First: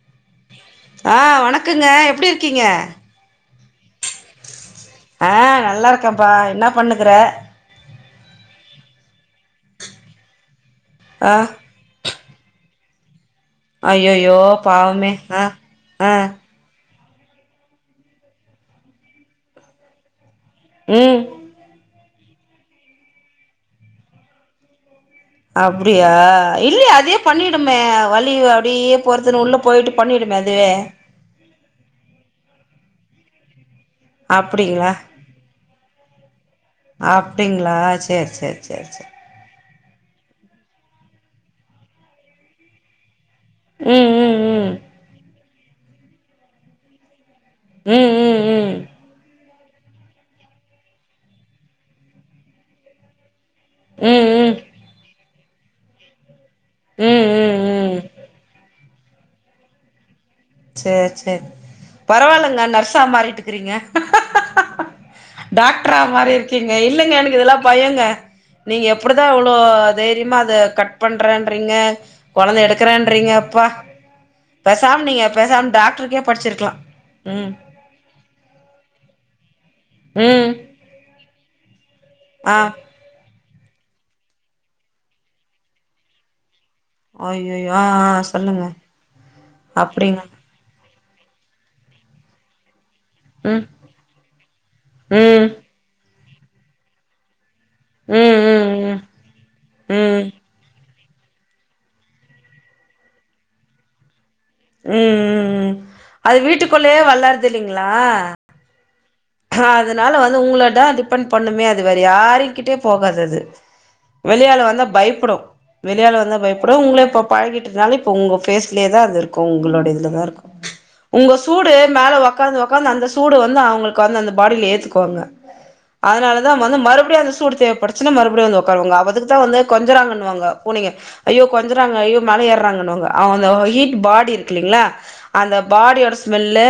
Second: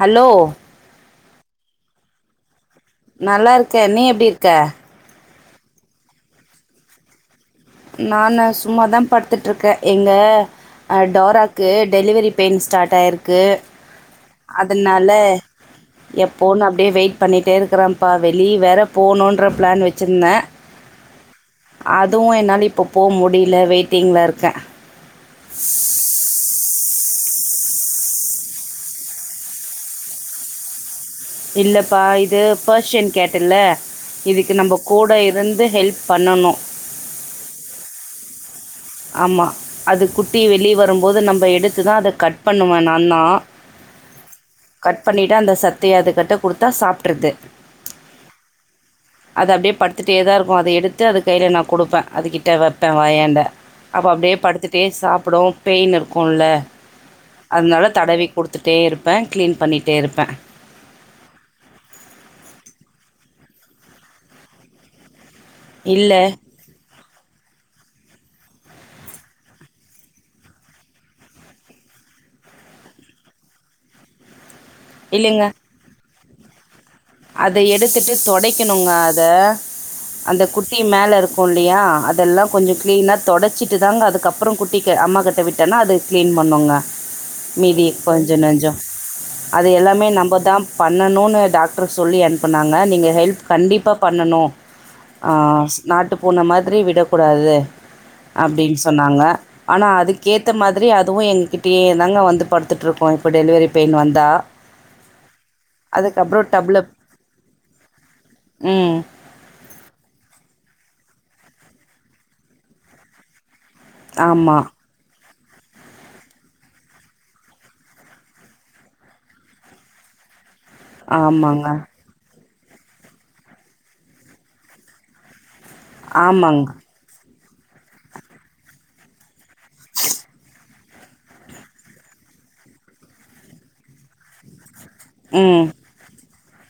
Hello ஆ வணக்கங்க எப்படி இருக்கீங்க நல்லா இருக்க நீ எப்படி இருக்க ஆ நல்லாயிருக்கேன்ப்பா என்ன பண்ணு இருக்குற நானு சும்மா தா படுத்துட்டுருக்கேன் எங்க ஆ டோராக்கு டெலிவரி பெயின் ஸ்டார்ட் ஆயிருக்கு ஐயையோ பாவமே அதனால ஆ ஆ எப்போன் அப்படியே வெயிட் பண்ணிகிட்டே இருக்கிறோன்ப்பா வெளிய வேற போணுன்ற பிளான் வச்சுருந்தே உம் அதுவும் என்னால இப்ப போக முடியல வெயிட்டிங்ல இருக்க அப்படியா இல்லைய அதே பண்ணிடுமே வலி அப்படியே போறதுன்னு உள்ள போயிட்டு பண்ணிடுமே அதுவே இல்ல பா இது பார்சன் கே ட் இல்ல இதுக்கு நம்ம அப்டிங்களா கூட இருந்து ஹெல்ப் பண்ணணு அப்படிங்களா சரி சரி சரி சரி ஆமா அது குட்டி வெளியே வரும்போது நம்ம எடுத்து தா அத கட் பண்ணுவே நா தா ம் ம் கட் பண்ணிட்டா அந்த சத்தையை அது கிட்ட கொடுத்தா சாப்பிடறது உம் உம் உம் அது அப்படியே படுத்துட்டே தா இருக்கு அத எடுத்து அது கையில் நா கொடுப்பே அதுக்கிட்ட வைப்பே வயாண்ட ம் அப்ப அப்படியே ம் படுத்துட்டே சாப்பிடும் பெயின் இருக்கும்ல ம் ம் அதுனால ம் ம் தடவி குடுத்துட்டே இருப்பே க்ளீன் பண்ணிட்டே இருப்பே சேர் சேர் பரவால்லங்க நர்சா மாறீட்டுக்குறீங்க டாக்ட்ரா இல்லை மாறி இருக்கீங்க இல்லங்க எனக்கு இதெல்லா பயோங்க நீங்க எப்டிதா இவ்வளோ தைரியமா அத கட் பண்றேன்றீங்க கொழந்த எடுக்குறேன்றீங்க அப்பா பேசாம் நீங்க இல்லைங்க பேசாம டாக்டருக்கே படிச்சிருக்லா அத எடுத்துட்டு தொடைக்கணுங்க அத அந்த ம் குட் டி மேல இருக்கு இல்லையா அதெல்லா ஆ கொஞ்சோ க்ளீனா தொடச்சிட் டு தாங்க அதுக்கப்றோ குட்டிக்கு அம்மாகிட்ட விட்டனா அது க்ளீன் பண்ணுங்க அய்யய்யோ ஆ மீதி ஆ கொஞ்ச சொல்லுங்க நஞ்சோ அது எல்லாமே அப்டிங்க நம்ப தாம் பண்ணணூனு டாக்ட்ரு சொல்லி அனுப்புனாங்க நீங்க ஹெல்ப் ம் கண்டிப்பா பண்ணணூ ஆ ம் நாட்டு பூன மாதிரி விடக்கூடாது ம் ம் அப்டின் ம் சொன்னாங்க ஆனா ம் ம் அதுக்கேத்த மாதிரி அதுவு எங்ககிட் டியே தாங்க வந்து படுத்துட்ருக்கு இப்ப டெலிவெரி பெயின் வந்தா ம் ம் ம் அது அதுக்கப்புறம் டப்ல வீட்டுக்குள்ளயே வளர்தில்லிங்களா ம் அதனால வந்து உங்களதா டிபெண்ட் பண்ணுமே அது வேற யாரை கிட்டயு போகாதது ஆமா. வெளியாளு வந்தா பயப்படு வெளியாளு வந்தா பயப்படு உங்ள இப்போ பழகிட்டனால இப்போ உங்கோ பேஸ்லயேதா அது இருக்கு உங்களோட இதுலதா இருக்கு உங்க ஆமாங்க. சூடு மேல ஒக்காந்து ஒக்காந்து அந்த சூடு வந்து அவங்களுக் வந்து அந்த பாடியில ஏத்துக்குவாங்க அதுனாலதா ஆமாங்க. வந்து மறுபடியு அந்த சூடு தேவப்படு சுனா மறுபடியு வந்து ஒக்காருவாங்க அவதுக்குதா வந்து கொஞ்சராங்கன்னுவாங்க பூனைய ஐயோ கொஞ்சறாங்க ஐயோ மேல ஏறுறாங்கன்னுவாங்க அவந்தோ ஹீட் பாடி இருக்குல்லீங்ளா அந்த ம். பாடியோட ஸ்மெல்லு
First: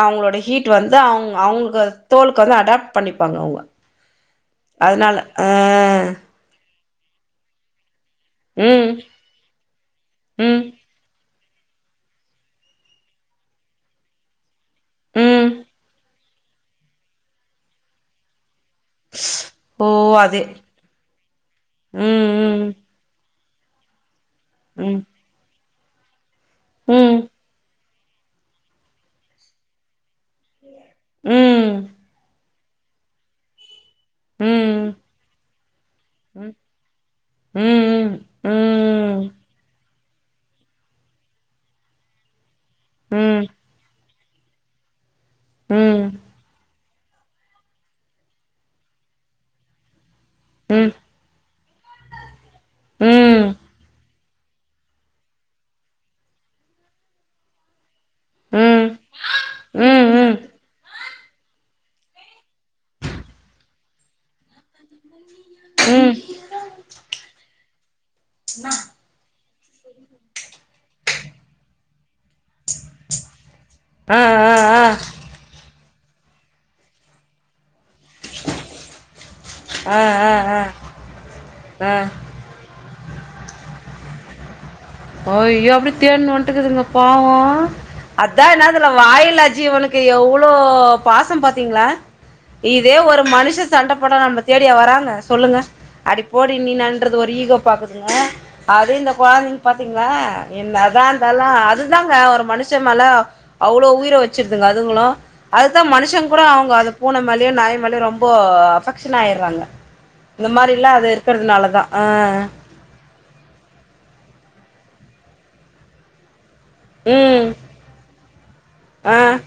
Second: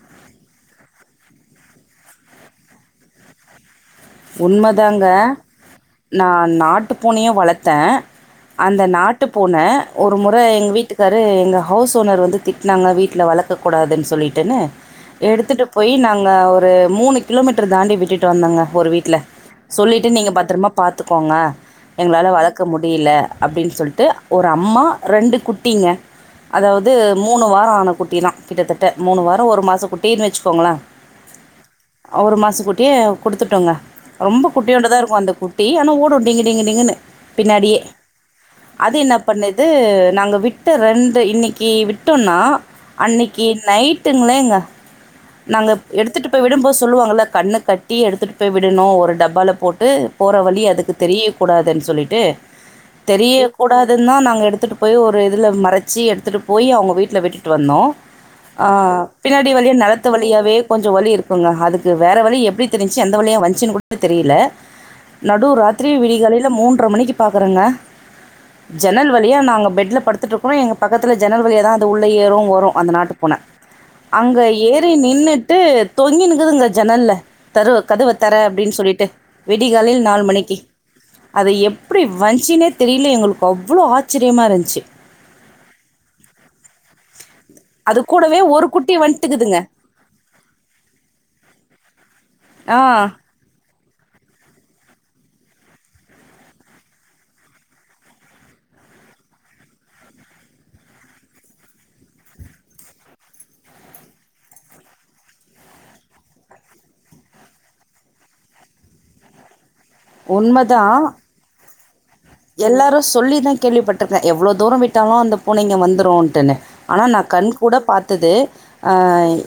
அவங்களோட ஹீட் வந்து அவங் அவங்க க தோலுக்கு வந்து அடாப்ட் பண்ணிப்பாங்க அவங்க உண்மதாங்க அதனால ஆ நா நாட் டு பூனையு வளத்தே அந்த ம் நாட்டு பூன ஒரு முற ம் எங்க வீட்டுக் காரு எங்க ஹவுஸ் ஓனர் வந்து திட்னாங்க வீட்டில வளக்கக்கூடாதுன் சொல்லிட்டுனு ம் எடுத்துட்டு போயி நாங்க ஒரு மூணு கிலோமீட்டர் தாண்டி விட்டுட்டு வந்தங்க ஒரு வீட் ல ஓ சொல்லிட்டு நீங்க அது பத்ரமா பாத்துக்கோங்க எங்களால ம் வளக்க முடியல அப்டின் சொல்ட்டு ஒரு அம்மா ம் ம் ரெண்டு குட்டிங்க அதாவது மூணு வாரோ ஆன குட்டிதா கிட்டத்தட்ட மூணு வாரோ ஒரு மாசக் குட்டீன் வச்சிக்கோங்களே ம் அ ஒரு மாச குட்டிய குடுத்துட்டோங்க ரொம்ப ம் ம் குட்டியோன்டுதா இருக்கு அந்த குட்டி ஆனா ஓடு டிங்கு ம் டிங்கு டிங்குன்னு பின்னாடியே ம் அது என்னாப் ம் பண்ணுது நாங்க விட்ட ரெண்டு இன்னைக்கி விட்டொன்னா அன்னைக்கி நைட்டுங்ளேங்க நாங்க ம் ம் எடுத்துட்டு போய் விடும்போது சொல்லுவாங்கள கண்ண கட்டி எடுத்துட்டு போய் விடணு ஒரு டப்பால போட்டு போற வழி ம் அதுக்கு தெரியக் கூடாதுன் சொல்லிட்டு ம் தெரியக்கூடாதுன்தா நாங்க எடுத்துட்டு போய் ஒரு இதுல மறச்சி எடுத்துட்டு போய் அவங்க வீட்ல விட்டுட்டு வந்தோ ஆ ம் பின்னாடி வழியா ம் நெலத்து ம் வழியாவே கொஞ்சோ வழி இருக் குங்க அதுக்கு வேற வழி எப்டி தெரிஞ்ச்சி எந்த வழியா வந்ச்சினு கூட தெரியலே நடு ராத்திரி ம் விடிகாலைல மூன்ற மணிக்கு பாக்குறங்க ஜென்னல் வழியா நாங்க பெட்ல படுத்துட்ருக்கோ எங்க பக்கத்துல ஜென்னல் வழியாதா அது உள்ள ஏறு வரு அந்த நாட்டுப் பூன ஆ ஆ அங்க ஏறி நின்னுட்டு தொங்கின்னுக்குதுங்க ஜன்னல்ல தருவ கதவ தெற அப்டின் சொல்லிட்டு விடிய ஆ காலில்ல நாலு ஆ மணிக்கு ஆ அது ஆ எப்டி ஆ வ ச்சுனே தெரில எங்களுக்கு அவ்ளோ ஆச்ரியமா இருச்சு அய்யோ அப்டி தேனு வன்ட்டுக்குதுங்க பாவு அது கூடவே அதா ஒரு என்னனு தெரில குட்டி வாயில்லாத வந்துட்டுக்குதுங்க. ஜீவனுக்கு எவ்ளோ பாசோ பாத்திங்ளா ஆ. இதே ஒரு மனுச சண்ட போடா நம்ல தேடியா வராங்க சொல்லுங்க அடிப்போடி நீ நன்றது ஒரு ஈகோ பாக்குதுங்க அது இந்த கொழந்தைங்க பாத்திங்ளா என்னதா இருந்தாலு அதுதாங்க ஒரு மனுஷ மேல அவ்ளோ உயிரை வச்சிருதுங்க அதுங்களு அதுதா மனுஷன் கூட அவுங்க அ பூனை மேலயு நாய் மேலயு ரொம்ப அஃபெக்ஷன் ஆய்ட்ராங்க இந்த மாரில்லா அது இருக்கிறதுனாலதா அ எல்லாரு சொல்லி தா கேள்விப்பட்டிருக்கே எவ்ளோ தூரோ‌ விட்டாலு அந்த பூனைங்க வந்துருட்டுன்னு ஆனா நா ம் கண் கூட பாத்தது ஆ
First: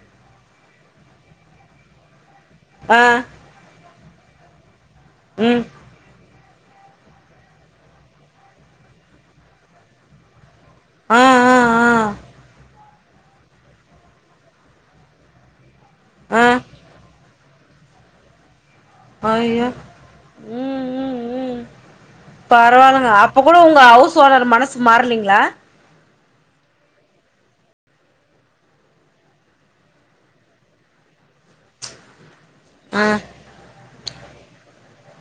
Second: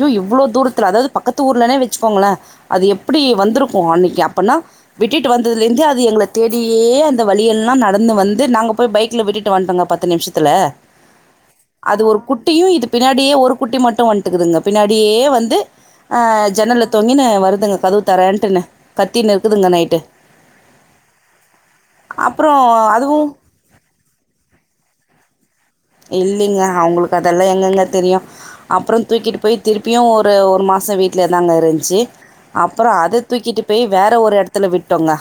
யோ இவ்ளோ தூரத்துல அதாது பக்கத்து ஊர்லனே வச்சுக்கோங்களே அது ஆ எப்டி வந்ரு அன்னைக்கு அப்பனா விட்டுட்டு ம் வந்ததுலேந்தே அது எங்ள தேடியே அந்த வழியெல்லா நடந்து வந்து நாங்க போய் பைக்ல விட்டுட்டு வன்டோங்க பத்து நிமிஷத்துல ஆ ஆ அது ஒரு குட்டியு இது பின்னாடியே ஒரு குட்டி மட்டு வன்ட்டுக்குதுங்க பின்னாடியே வந்து அ ஆ ஆ ஜன்னல்ல தொங்கினு வருதுங்க கதவு தெரேன்ட்டுன்னு ஐயோ ம் ம் ம் அப்புறம் பரவால்லங்க அதுவும் அப்ப கூட உங்க ஹவுஸ் ஓனர் மனசு மாறலிங்ளா இல்லிங்க அவுங்ளுக்கு அதெல்லா எங்கெங்க தெரியு அப்றோ தூக்கிட்டு போய் திருப்பியு ஒரு மாசோ வீட்லியே தாங்க இருந்துச்சு அப்றோ ஆ அத தூக்கிட்டு போய் வேற ஒரு எடத்துல விட்டோங்க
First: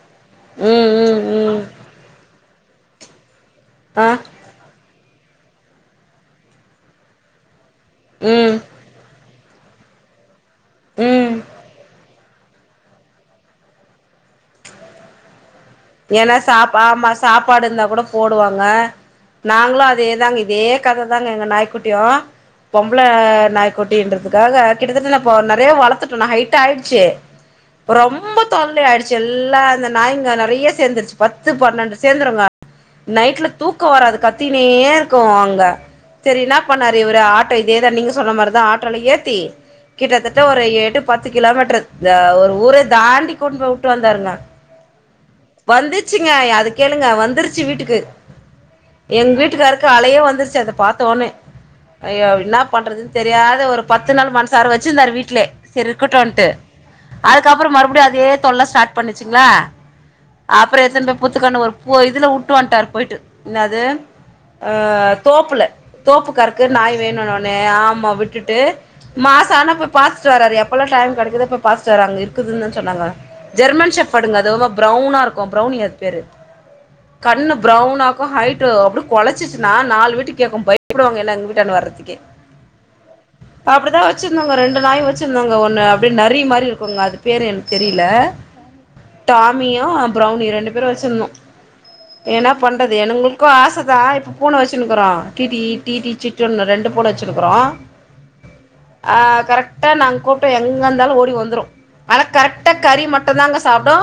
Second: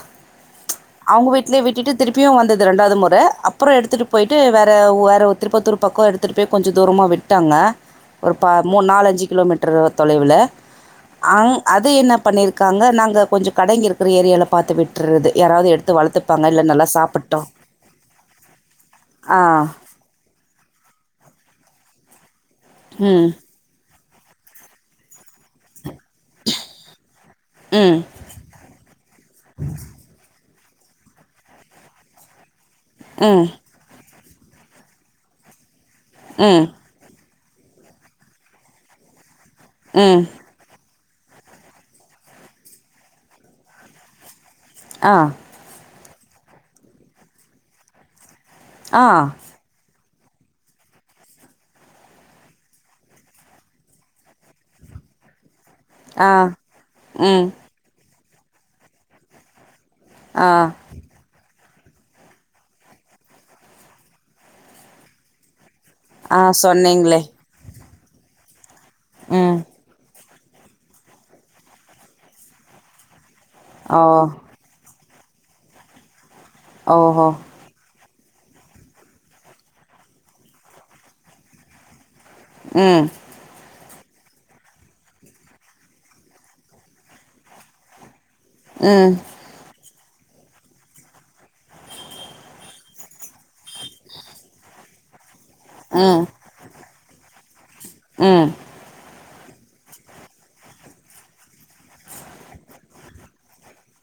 ம் ம் அவுங்க ம் வீட்லயே விட்டுட்டு திருப்பியு வந்துது ரெண்டாவது முற அப்றோ எடுத்துட்டு ஆ பொயிட்டு வேற வேற திருப்பத்தூர் பக்கோ எடுத்துட்டு போய் கொஞ்சோ தூரமா விட்டாங்க ஒரு பா ம் நாலஞ்சு கிலோமீட்டர் தொலைவில் ம் அங் அது என்ன பண்ணியிருக்காங்க நாங்க கொஞ்சோ கடைங்க இருக்குற ஏரியால பாத்து விட்டுறது யாராது எடுத்து ஏன்னா வளர்த்துப்பாங்க இல்ல சாப் நல்லா ஆமா சாப்பிட்டோ சாப்பாடு இருந்தா கூட போடுவாங்க ஆ நாங்ளு அது இதே தாங்க இதே கத தாங்க எங்க நாய்க்குட்டியு பொம்ள ம் நாய்குட்டி கொட்டின்றதுக்காக கிட்டத்தட்ட நறைய வளத்துட்டோ ஹைட் ஆயிடுச்சு ம் ரொம்ப தொல்லை ஆயிடுச்சு எல்லா அந்த நாய்ங்க நறைய சேந்துருச்சு பத்து பன்னெண்டு சேந்துருங்க நைட்ல ம் தூக்கோ வராது கத்தினே இருக்கு அங்க சரி என்ன ம் பண்ணாரு ஒரு ஆட்டோ இதேதா நீங்க சொன்ன மாதிரிதா ஆட்டோல ஏத்தி ம் கிட்டத்தட்ட ஒரு எட்டு பத்து கிலோமீட்டர் த ஒரு ஊர தாண்டி கொண்டு கூட்டு போய் விட்டு வந்தாருங்க ஆ வந்துச்சுங்க அது கேளுங்க வந்துருச்சு வீட்டுக்கு ஆ எங்க வீட்டுக்காரு கலையே வந்துருச்சு அத பாத்த ஒட்னே ஐயோ என்ன பண்றதுன் தெரியாம ஒரு பத்து நாள் மனுசார வச்சுருந்தாரு வீட்லே சரி ஆ இருக்கட்டுன்ட்டு ம் அதுக்கப்றோ மறுப்டியு அதே தொல்ல ஸ்டார்ட் பண்ணுச்சுங்ளா ஆ அப்றோ எட்துணு போய் புத்துக்கன்னு ஒரு பூ இதுல வுட்டு வன்ட்டாரு பொயிட்டு என்னது அ தோப்புல தோப்பு ஆ காருக்கு நாய் சொன்னீங்களே வேணுனு ஒட்னே ஆமா விட்டுட்டு மாசோ ம் ஆனா போய் பாத் துட்டு வராரு எப்ப எல்லா டைம் கெடைக்குதோ அப்ப போய் பாத்துட்டு வர்றாங்க அங்க இருக்குதுன்னு சொன்னாங்க ஜெர்மன் ஓ ஷப்டுங்க அது ப்ரௌவுனா இருக்கு ப்ரௌனி அது பேரு ஓஹோ கண்ணு ப்ரௌன்னா ஆக்கு ஹைட்டு அப்டி கொலைச்சிச்சுன்னா நாலுவீட்டுக்கு கேக்கு பயப்புடுவாங்க எல்லா எங்க வீட்டான்ட வரதுக்கே ம் அப்டிதா வெச்சிருந்தோங்க ரெண்டு நாயு வெச்சிருந்தோங்க ஒன்னு அப்டியே நரி மாரி இருக்கங்க அது பேரு எனக் தெரியில ம் டாமியு ப்ரௌனியு ரெண்டு பேரு வெச்சிருந்தோ எனா பண்ணுறது எங்களுக்கு ஆசதா இப்போ பூன வெச்சுன்னுக்குறோ டிடி டிடி சிட்டுனு ரெண்டு பூன வெச்சிருக்குறோ அ ஆ கரெக்டா நாங்க கூப்ட்டா எங்க இருந்தாலு ஓடி வந்துரு ஆனா கரெக்டா கறி மட்டும்தாங்க சாப்டு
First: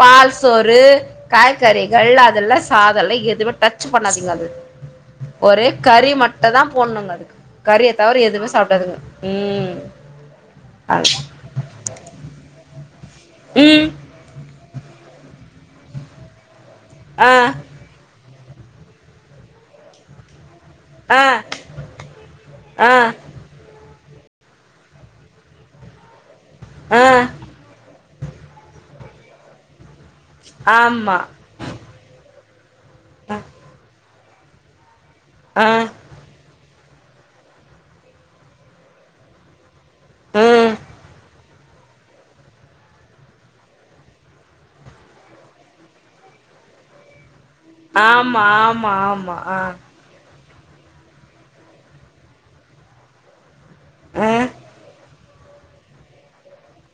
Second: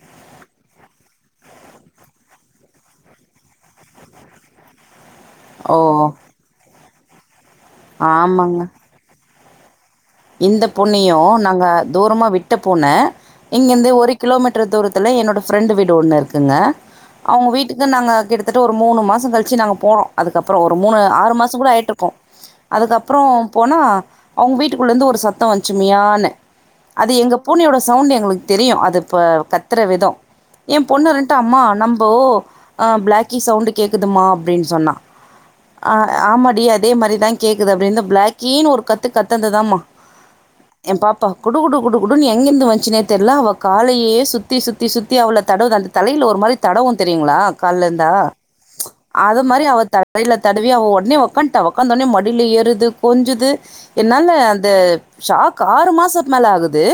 பால்ஸ் சோறு காய்கறிகள் அதெல்லா சாதோலா எதுமே டச் பண்ணாதீங்க அது ஒரே ஓ கறி மட்டுதா போட்னுங்க அதுக்கு கறிய தவர எதுமே ஆமாங்க சாப்ட்டாதுங்க ம் இந்த பொண்ணையு அது நாங்க தூரமா விட்ட போன ம் இங்கிருந்து ஒரு கிலோமீட்டர் தூரத்துல என்னோட ஃப்ரெண்ட் வீடு ஒன்னு இருக்குங்க ஆ அவுங்க வீட் வீட்டுக்கு நாங்ககிட்டத்தட்ட ஒரு மூணு மாசோ கழிச்சு நாங்க போனோ அதுக்கப்புறோ ஒரு மூணு ஆ ஆறு மாசோ கூட ஆய்ட்ருக்கு ஆ அதுக்கப்புறோ போனா அவுங்க வீட் டு குள்ளருந்து ஒரு சத்தோ வந்ச்சு மியானு ஆ அது எங்க பூனையோட சவுண்ட்டு எங்களுக்கு தெரியு அது இப்ப கத்துற விதோ எ பொண்ணு ஆமா இருன்ட்டு அம்மா நம் ஓ ஆ அ, ப்ளாக்கி சவுண்டு கேக்குதுமா அப்டின் சொன்ன ஆ ஆமாடி அதே மாரிதா கேக்குது அப்டின்னு ப்ளாக்கீனு ஒரு கத்து கத்தந்துதாமா ம் என் பாப்பா குடு குடு குடு குடுன்னு எங்கந்து வந்ச்சுனே தெர்ல அவ காலயே சுத்தி சுத்தி சுத்தி அவள தடவு அந்த தலைல ஒரு மாரி தடவோ தெரியுங்ளா கால்ல இருந்தா ஆமா ஆமா ஆமா அது ஆ மாரி அவ தட தலைல தடவி அவ உட்னே ஒக்காண்டா ஒக்காந்த உட்னே மடில ஏறுது கொஞ்சுது ஆ என்னால அந்த ஷாக் ஆறு மாசோ மேலே ஆகுது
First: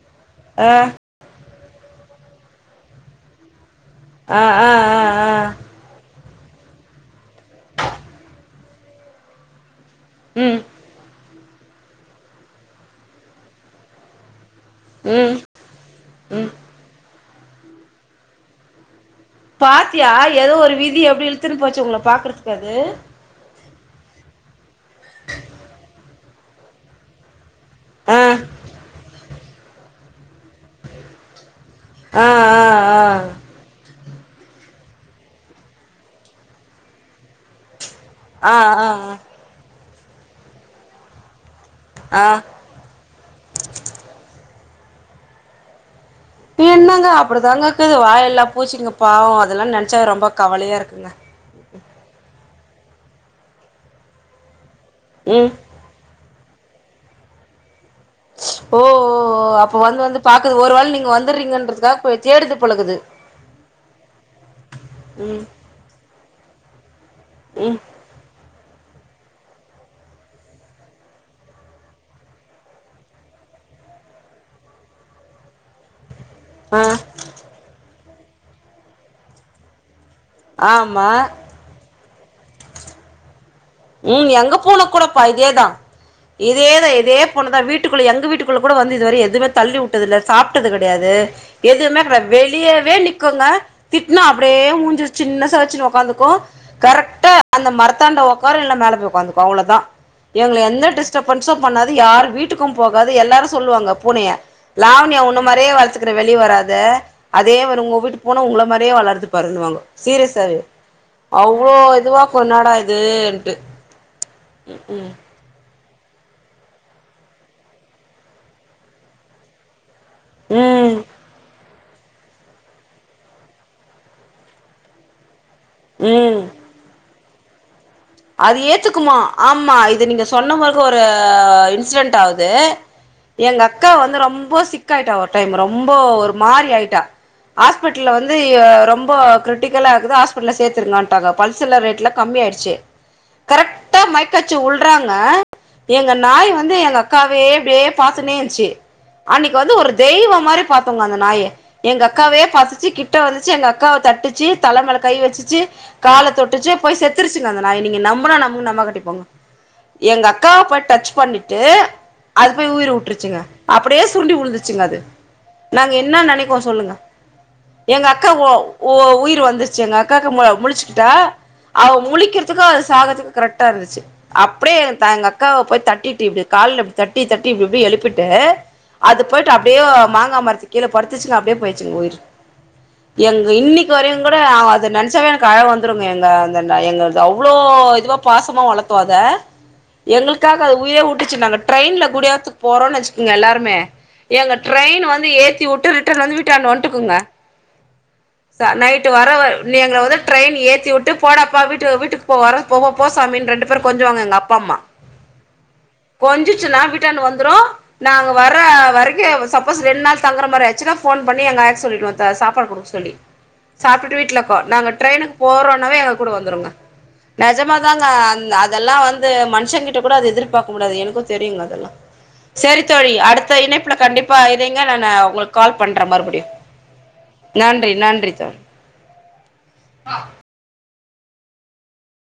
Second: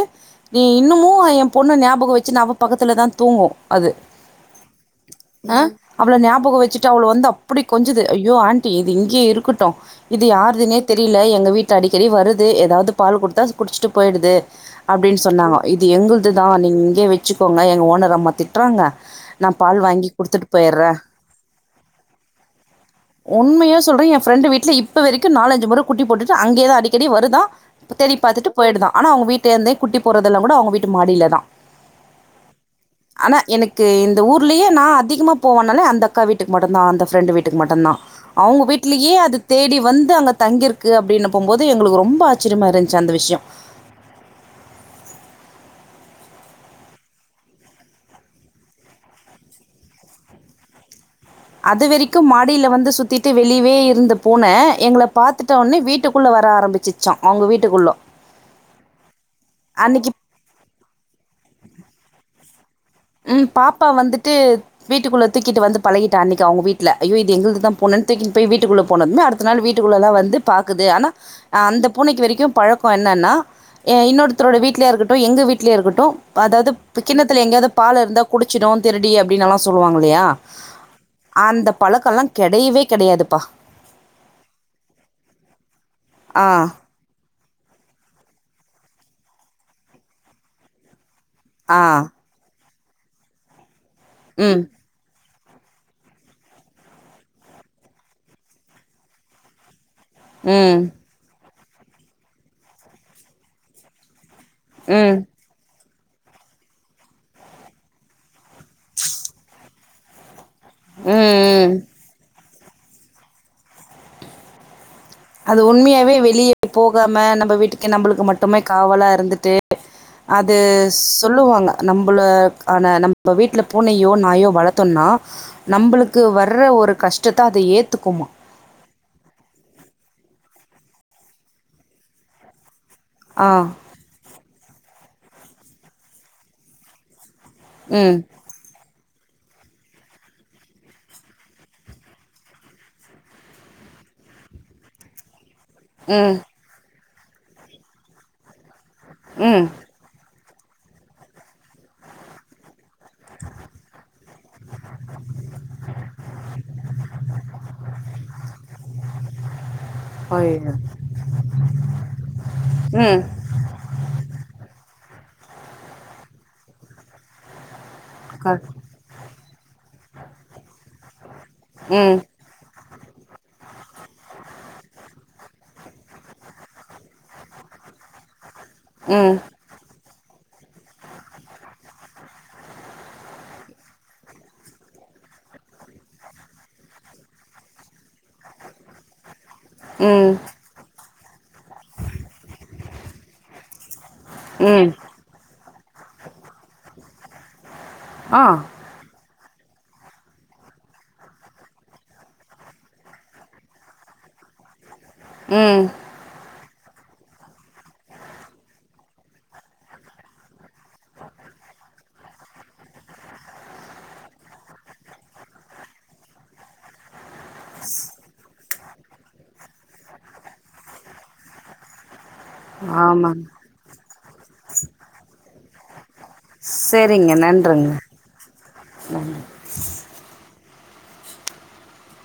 நீ ஆ இன்னுமு எ பொண்ணு ஞாபக வெச்சுனு அவ பக்கத்துலதா தூங்கு அது ஆ ஆ ஆ ஆ ஆ அவள ஞாபகோ வெச்சுட்டு அவ்ள வந்து அப்டி கொஞ்சுது ஐயோ ஆண்டி இது இங்கயே இருக்கட்டு இது ம் யாருதுனே தெரில எங்க வீட்டு அடிக்கடி வருது எதாவ்து பால் குடுத்தா குடிச்சுட்டு போய்டுது அப்டின் ம் சொன்னாங்கோ இது எங்குள்துதா ம் நீங் இங்கே வெச்சுக்கோங்க எங்க ஓனரம்மா திட்றாங்க நா பால் பாத்தியா வாங்கி குடுத்துட்டு எதோ ஒரு போயிட்றே விதி எப்டி இழுத்துன்னு போச்சு உங்கள பாக்குறதுக்கு அது உண்மையா சொல்றே எ ஃப்ரெண்டு வீட்ல இப்ப வரிக்கு நாலஞ்சு முற குட்டி போட்டுசா அங்கேதா அடிக்கடி வருதா தேடி ஆ பாத்துட்டு போய்டுதா ஆனா அவுங்க வீட்டந்தே குட்டி போறதல்லாகூட அவுங்க விட்டு மாடிலதா ஆ ஆ ஆனா எனக்கு இந்த ஊர்லயே நா அதிகமா போவனாலே அந்த அக்கா வீட்டுக்கு மட்டுதா அந்த ஃப்ரெண்டு வீட்டுக்கு மட்டுதா ஆ அவுங்க ஆ ஆ வீட்லயே அது தேடி வந்து அங்க தங்கிருக்கு அப்டின்னு போம்போது எங்களுக்கு ரொம்ப ஆ ஆ ஆச்சிரியமாக இருந்துச்ச அந்த விஷ்யோ தியுந்தாங்க அப்படி தங்க இக்குது வாயெல்லா பூச்சிங்க பாவோ அதெல்லா நனச்சாவே ரொம்ப கவலையா இருக்குங்க அது வரிக்கு மாடில வந்து சுத்திட்டு வெளியவே இருந்த பூன எங்கள ம் பாத்துட்ட உட்னே வீட்டுக் குள்ள வர ஆரம்பிச்சிச்சா அவுங்க வீட்டுக்குள்ள ஓ ஒ ஒ அப்ப வந்து அன்னைக்கு வந்து பாக்குது ஒரு வேல நீங்க வந்துற்றீங்கன்றதுக்காக போய் தேடுது போல இக்குது ம் பாப்பா வந்துட்டு வீட்டுக்குள்ள ம் தூக்கிட்டு வந்து பழகிட்டா அன்னிக்க அவுங்க வீட் ல ஐயோ இது எங்குள்துதா ம் பூனன் தூக்கின் போய் வீட்டுக்குள்ள போனதுமே அடுத்த நாள் வீட்டுக்குள்ளலா வந்து பாக்குது ஆனா அந்த பூனைக்கு வரிக்கு பழக்கோ என்னன்னா ஆ இன்னொருத்தரோட வீட்லயா இருக்கட்டு எங்க வீட்லயே இருக்கட்டு அதாது ஆ இப்ப கிண்ணத்துல எங்கயாது பால் இருந்தா குடிச்சுடு திருடி அப்டின்னுலா சொல்லுவாங்க இல்லையா ஆமா அந்த பழக்க எல்லா கெடையவே கெடையாதுப்பா ம் எங்க பூன கூடப்பா இதேதா ஆ, இதேதா இதேப் பூன தா வீட்டுக்குள்ள எங்க வீட்டுக்குள்ள கூட வந்து இதுவர எதுமே தள்ளி உட்டதில்ல சாப்பிட்டது கெடையாது ஆ, எதுவுமே கெடையாது வெளியவே நிக்குங்க திட்டுனா ம், அப்டியே மூஞ்சி சின்ன ச வச்சுனு ஒக்காந்துக்கு கரெட்டா அந்த மரத்தாண்ட ஒக் ஒக்காரு இல்ல மேல போயி ஒக்காந்துக்கு அவ்ளதா எங்கள எந்த ம், டிஸ் டப்பன்சு பண்ணாது யாரு வீட்டுக்கு போகாது எல்லாரு சொல்லுவாங்க பூனைய லாவண்யா ம், ஒன்ன மாரியே வளர்த்துக்குற வெளிய வராத அதே மாரி உங்க வீட்டு பூனை உங்கள மாரியே வளருது பாருனு வாங்க சீரியஸாவே ம் அவ்வளோ ம். இதுவா கொன்னாடா இதுன்ட்டு ம் ம் அது உண்மையாவே வெளிய போகாம நம்ம வீட்டுக்கு நம்மளுக்கு மட்டுமே காவலா இருந்துட்டு அது ம் சொல்லுவாங்க நம்பலகான நம்ப வீட்டுல பூனையோ நாயோ வளர்த்தோனா நம்பளுக்கு ம் வர்ற ஒரு கஷ்டத்த அது ஏத்துக்குமா அது ஏத்துக்குமா ஆமாம் இது நீங்க சொன்ன மொறுகு ஒரு இன்சிடென்ட் ஆகுது ஆ. எங்க அக்கா வந்து ரொம்ப சிக்காயிட்டா ஒரு டைம் ரொம்ப ஒரு மாறி ஆயிட்டா ஹாஸ்பிட்டல்ல ம். வந்து ரொம்ப கிரிட்டிக்கலா இருக்குது ஹாஸ்பிட்டல்ல சேத்திருங்கன்ட்டாங்க பல்சுலா ரேட்லா கம்மி ஆயிடுச்சு கரெக்ட்டா மைக்கய்ச்சு உல்றாங்க எங்க ம். நாய் வந் து எங்க அக்காவயே இப்டியே பாத்துனே இந்ச்சு அன்னைக்கி ம். வந்து ஒரு தெய்வம் மாரி பாத்தோங்க அந்த நாய எங்க அக்காவே பத்துச்சி கிட் ட வந்துச்சு எங்க அக்காவ தட்டுச்சு தலமேல கை வச்சுச்சு கால தொட்டுச்சு போய் செத்துருச்சுங்க அந்த நாய் நீங்க நம்புனா நம்புங்க நம்பா காட்டிப்போங்க எங்க அக்காவ ஐயோ! போய் டச் பண்ணிட்டு அது போய் உயிர ம். உட்டுருச்சுங்க அப்டியே சுருண்டு விழுந்துருச்சுங்க அது நாங்க என்ன நெனைக்கோ சொல்லுங்க எங்க அக்கா க ஓ ஓ உயிர் வந்துருச்சு எங்க அக்காக்கு மொ முழிச்சிகிட்டா அவ ம். முழிக்கிறதுக்கு அது சாகத்துக்கு கரெக்டா இருந்துச்சு அப்டியே எங்க தா எங்க அக்காவ போய் தட்டிட்டு இப்டி கால்ல இப்டி தட்டி தட்டி இப்டி இப்டி எழுப்பிட்டு அது ம். போயிட்டு அப்டியோ மாங்கா மரத்து கீழே படுத்துச்சிங்க அப்டியே போயிடுச்சுங்க உயிர் எங்க இன்னிக்கி வரையுங்கூட அது நெனைச்சவே எனக்கு அழ வந்துருங்க எங்க அந்த நாய் எங்க இது அவ்ளோ இதுவா பாசமா வளர்த்தோ அத ம். எங்களுக்காக அது உயிரே உட்டுச்சு நாங்க ட்ரெயின்ல குடியாறத்துக்கு போறோ வச்சுக்கோங்க எல்லாருமே எங்க ம். ட்ரெயின் வந் து ஏத்தி உட்டு ரிட்டன் வந்து வீட்டான்ட வன்ட்டுகுங்க ஆ. ச நைட் டு வரவ நீ எங்கள வந்து ட்ரெயின் ஏத்தி விட்டு போடாப்பா வீட்டு விட் டுக்கு போ வாரே போவோ போ சாமினு ரெண்டு பேரு கொஞ்சுவாங்க எங்க அப்பா அம்மா ம் கொஞ்சுச்சுனா வீட்டான்ட வந்துரு நாங்க வர வரைக்கு சப்போஸ் ரெண்டு நாள் தங்குற மாரி ஆச்சுன்னா ஃபோன் பண்ணி எங்க ஆயாட்ட சொல்லிடுவோ த சாப்பாடு குடுக்க சொல்லி சாப்ட்டுட்டு வீட்டுல இருக்கோ நாங்க ட்ரெயினனுக்கு போறோனாவே எங்க கூட வந்துருங்க நெஜமாாதாங்க அந்த் அதெல்லா வந்து மனுஷங்கிட்ட கூட அது எதிர்பார்க்க முடியாது எனக்கு தெரியுங்க அதெல்லா செரி தோழி ஆமாங்க. அடுத்த இணைப்புல கண்டிப்பா இருங்க நானு உங்களுக்கு கால் பண்ணுறே மறுபடியு செரிங்க நன்றுங்க ஆ